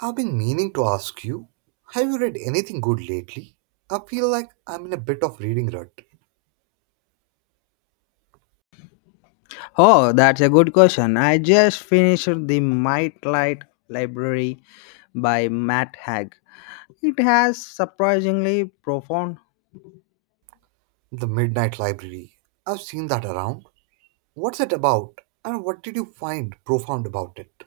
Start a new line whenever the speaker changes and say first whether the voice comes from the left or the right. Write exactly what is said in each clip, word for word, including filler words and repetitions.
right: I've been meaning to ask you, have you read anything good lately? I feel like I'm in a bit of reading rut.
left: Oh, that's a good question. I just finished The Might Light Library by Matt Haig. It has surprisingly profound.
right: The Midnight Library. I've seen that around. What's it about? And what did you find profound about it?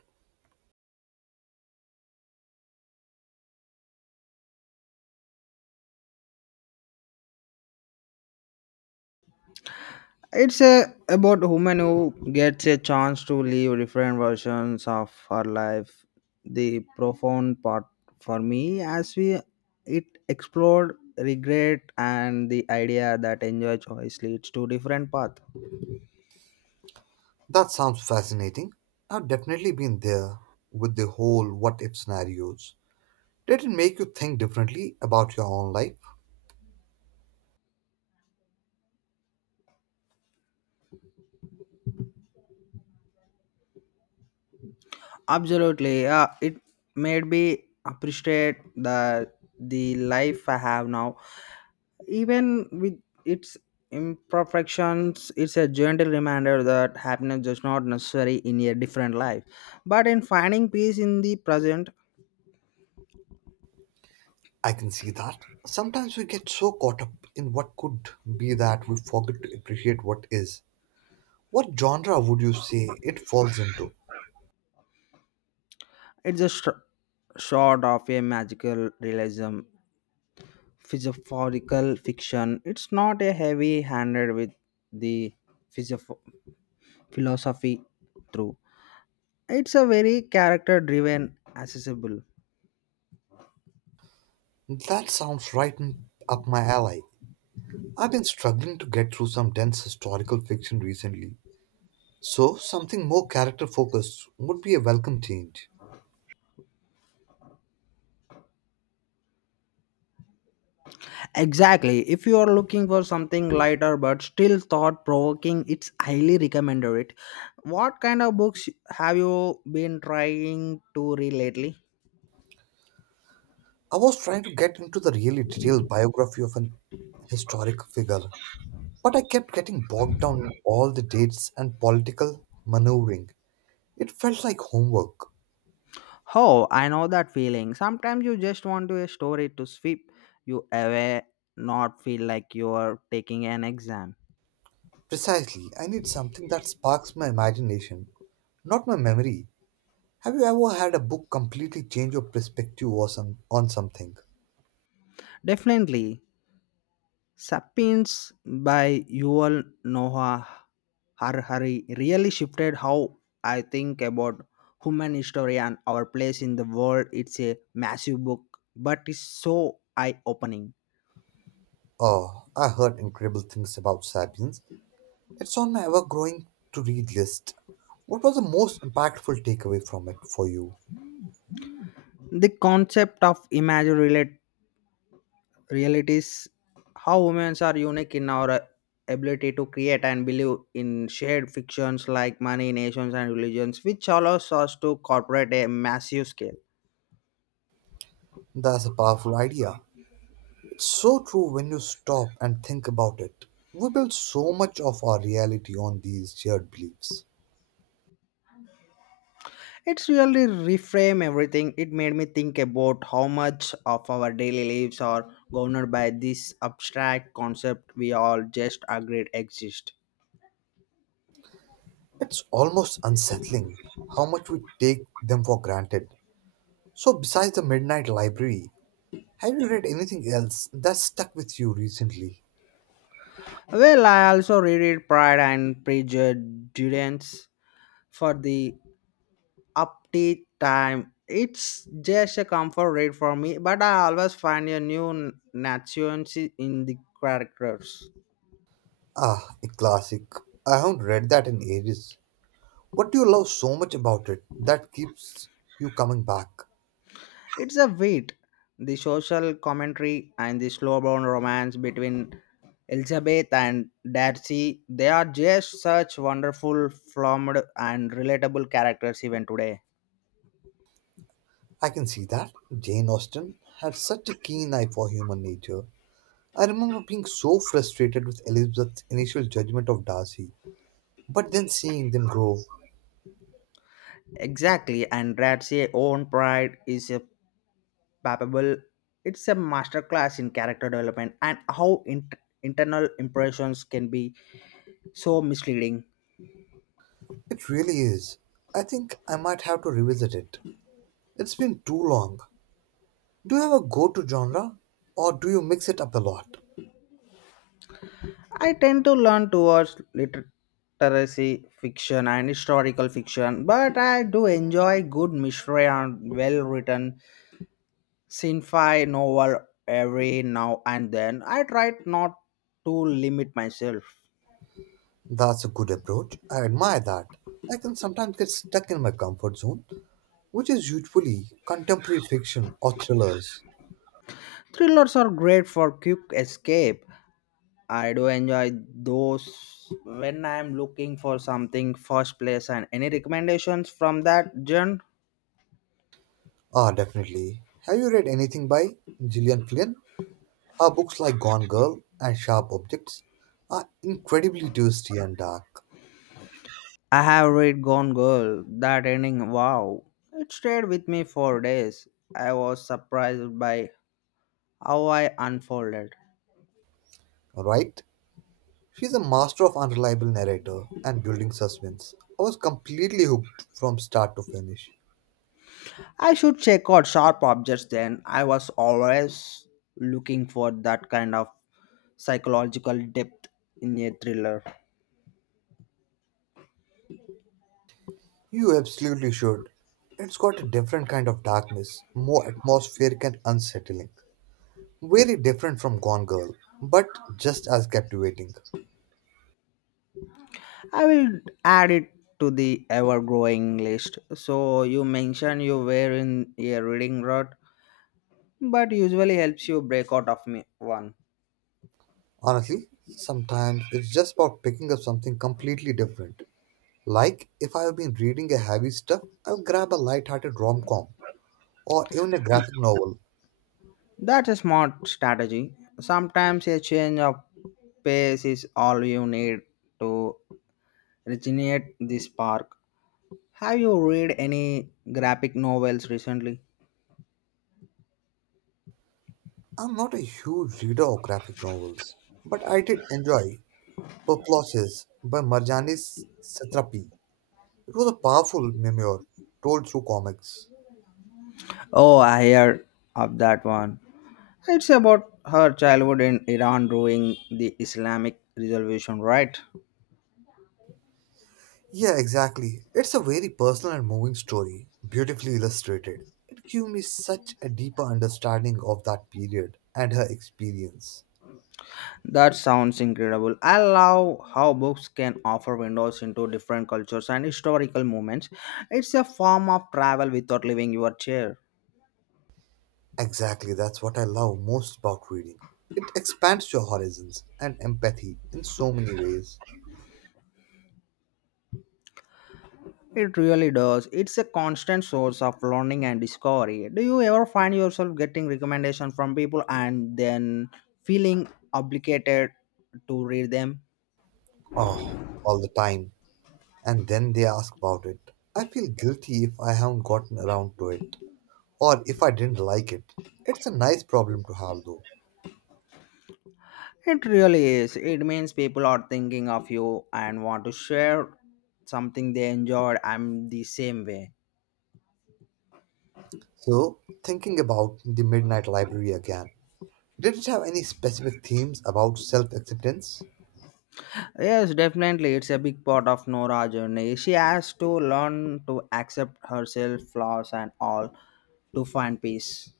left: It's a, about a woman who gets a chance to live different versions of her life. The profound part for me as we it explored regret and the idea that enjoy choice leads to different path.
right: That sounds fascinating. I've definitely been there with the whole what if scenarios. Did it make you think differently about your own life?
left: Absolutely. Yeah, it made me appreciate the the life I have now. Even with its imperfections, it's a gentle reminder that happiness is not necessary in a different life. But in finding peace in the present,
right: I can see that. Sometimes we get so caught up in what could be that we forget to appreciate what is. What genre would you say it falls into?
left: it's just short of a magical realism, philosophical fiction. It's not a heavy handed with the philosoph- philosophy through. It's a very character driven accessible.
right: That sounds right in- up my alley. I've been struggling to get through some dense historical fiction recently, so something more character focused would be a welcome change.
left: Exactly. If you are looking for something lighter but still thought provoking, it's highly recommended it. What kind of books have you been trying to read lately?
right: I was trying to get into the really detailed biography of an historic figure, but I kept getting bogged down in all the dates and political maneuvering. It felt like homework.
left: Oh, I know that feeling. Sometimes you just want to a story to sweep you away, not feel like you are taking an exam.
right: Precisely, I need something that sparks my imagination, not my memory. Have you ever had a book completely change your perspective or some, on something?
left: Definitely. Sapiens by Yuval Noah Harari really shifted how I think about human history and our place in the world. It's a massive book, but it's so eye-opening.
right: Oh, I heard incredible things about Sapiens. It's on my ever growing to read list. What was the most impactful takeaway from it for you?
left: The concept of imagined relate- realities, how humans are unique in our uh, ability to create and believe in shared fictions like money, nations, and religions, which allows us to cooperate a massive scale.
right: That's a powerful idea. It's so true when you stop and think about it. We build so much of our reality on these shared beliefs.
left: It's really reframe everything. It made me think about how much of our daily lives are governed by this abstract concept we all just agreed exist.
right: It's almost unsettling how much we take them for granted. So, besides the Midnight Library, have you read anything else that stuck with you recently?
left: Well, I also reread Pride and Prejudice for the update time. It's just a comfort read for me, but I always find a new n- nuance in the characters.
right: Ah, a classic. I haven't read that in ages. What do you love so much about it that keeps you coming back?
left: It's a weight, the social commentary and the slow-burn romance between Elizabeth and Darcy. They are just such wonderful, flummed, and relatable characters even today.
right: I can see that. Jane Austen had such a keen eye for human nature. I remember being so frustrated with Elizabeth's initial judgment of Darcy, but then seeing them grow.
left: Exactly, and Darcy's own pride is a palpable. It's a masterclass in character development and how int internal impressions can be so misleading.
right: It really is. I think I might have to revisit it. It's been too long. Do you have a go to genre? Or do you mix it up a lot?
left: I tend to learn towards literacy fiction and historical fiction, but I do enjoy good mystery and well written sci-fi novel every now and then. I try not to limit myself.
right: That's a good approach. I admire that. I can sometimes get stuck in my comfort zone which is usually contemporary fiction or thrillers.
left: Thrillers are great for quick escape. I do enjoy those when I'm looking for something first place and any recommendations from that genre?
right: Ah, definitely. Have you read anything by Gillian Flynn? Her books like Gone Girl and Sharp Objects are incredibly twisty and dark,
left: I have read Gone Girl, that ending, wow. It stayed with me for days. I was surprised by how I unfolded.
right: right? She's a master of unreliable narrator and building suspense. I was completely hooked from start to finish.
left: I should check out sharp objects then. I was always looking for that kind of psychological depth in a thriller.
right: You absolutely should. It's got a different kind of darkness, more atmospheric and unsettling. Very different from Gone Girl, but just as captivating.
left: I will add it to the ever growing list. So, you mentioned you were in a reading rut, but usually helps you break out of me one.
right: Honestly, sometimes it's just about picking up something completely different. Like if I've been reading a heavy stuff, I'll grab a light-hearted rom-com or even a graphic novel.
left: That's a smart strategy. Sometimes a change of pace is all you need to regenerate the spark. Have you read any graphic novels recently?
right: I'm not a huge reader of graphic novels, but I did enjoy Perplexes by Marjanis Satrapi. It was a powerful memoir told through comics.
left: Oh, I heard of that one. It's about her childhood in Iran during the Islamic Revolution, right?
right: Yeah, exactly. It's a very personal and moving story, beautifully illustrated. It gave me such a deeper understanding of that period and her experience.
left: That sounds incredible. I love how books can offer windows into different cultures and historical moments. It's a form of travel without leaving your chair.
right: Exactly, that's what I love most about reading. It expands your horizons and empathy in so many ways.
left: It really does. It's a constant source of learning and discovery. Do you ever find yourself getting recommendations from people and then feeling obligated to read them?
right: Oh, all the time. And then they ask about it. I feel guilty if I haven't gotten around to it or if I didn't like it. It's a nice problem to have though.
left: It really is. It means people are thinking of you and want to share something they enjoyed. I'm the same way.
right: So, thinking about the Midnight Library again. Did it have any specific themes about self acceptance?
left: Yes, definitely. It's a big part of Nora's journey. She has to learn to accept herself, flaws, and all to find peace.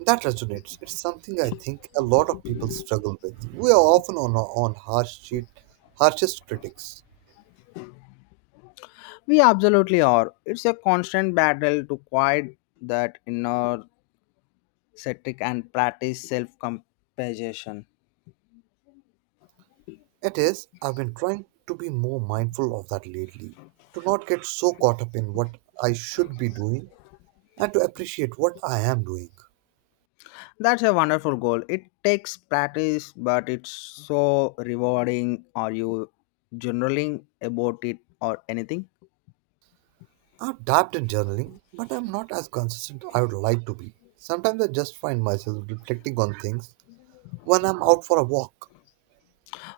right: That resonates. It's something I think a lot of people struggle with. We are often on our own harsh sheet, harshest critics.
left: We absolutely are. It's a constant battle to quiet that inner static and practice self compassion.
right: It is, I've been trying to be more mindful of that lately, to not get so caught up in what I should be doing and to appreciate what I am doing.
left: That's a wonderful goal. It takes practice, but it's so rewarding. Are you journaling about it or anything?
right: I've dabbed in journaling, but I'm not as consistent I would like to be. Sometimes I just find myself reflecting on things when I'm out for a walk.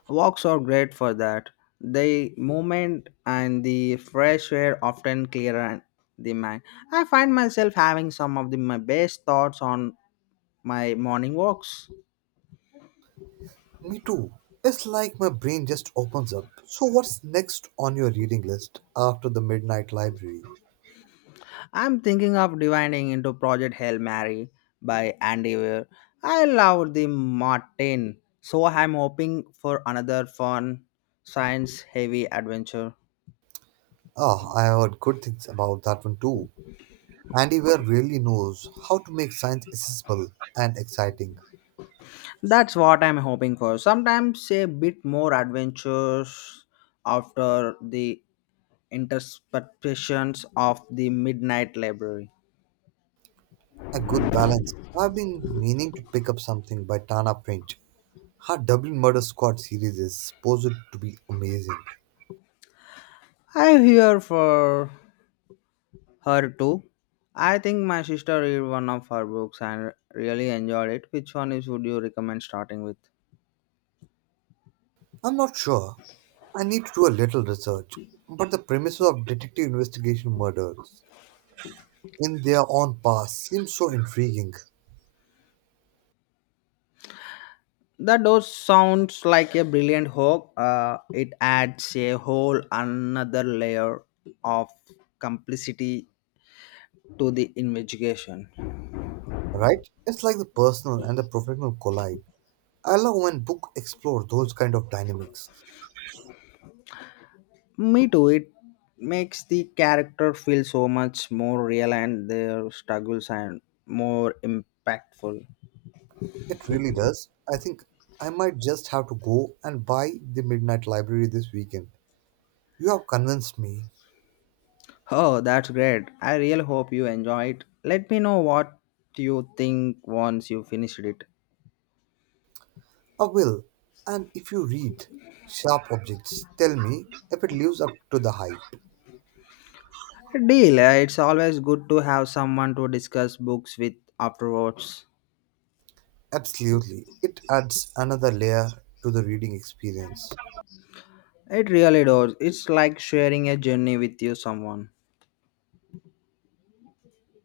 left: Walks are great for that. The movement and the fresh air often clear the mind. I find myself having some of the, my best thoughts on my morning walks.
right: Me too. It's like my brain just opens up. So, what's next on your reading list after the Midnight Library?
left: I'm thinking of dividing into Project Hail Mary by Andy Weir. I love the Martin, so I'm hoping for another fun, science heavy adventure.
right: Ah, I heard good things about that one too. Andy Weir really knows how to make science accessible and exciting.
left: That's what I'm hoping for. Sometimes a bit more adventures after the interpretations of the Midnight Library.
right: A good balance. I've been meaning to pick up something by Tana French. Her Dublin Murder Squad series is supposed to be amazing.
left: I hear for Her too. I think my sister read one of her books and really enjoyed it. Which one is would you recommend starting with?
right: I'm not sure. I need to do a little research. But the premise of detective investigation murder in their own past seems so intriguing,
left: That does sounds like a brilliant hook. Uh, it adds a whole another layer of complicity to the investigation.
right: right? It's like the personal and the professional collide. I love when books explore those kind of dynamics.
left: Me too. It makes the character feel so much more real and their struggles and more impactful.
right: It really does. I think I might just have to go and buy the Midnight Library this weekend. You have convinced me.
left: Oh, that's great. I really hope you enjoy it. Let me know what you think once you finished it.
right: I will. And if you read Sharp Objects, tell me if it lives up to the hype.
left: Deal. uh, It's always good to have someone to discuss books with afterwards.
right: Absolutely. It adds another layer to the reading experience.
left: It really does. It's like sharing a journey with you someone.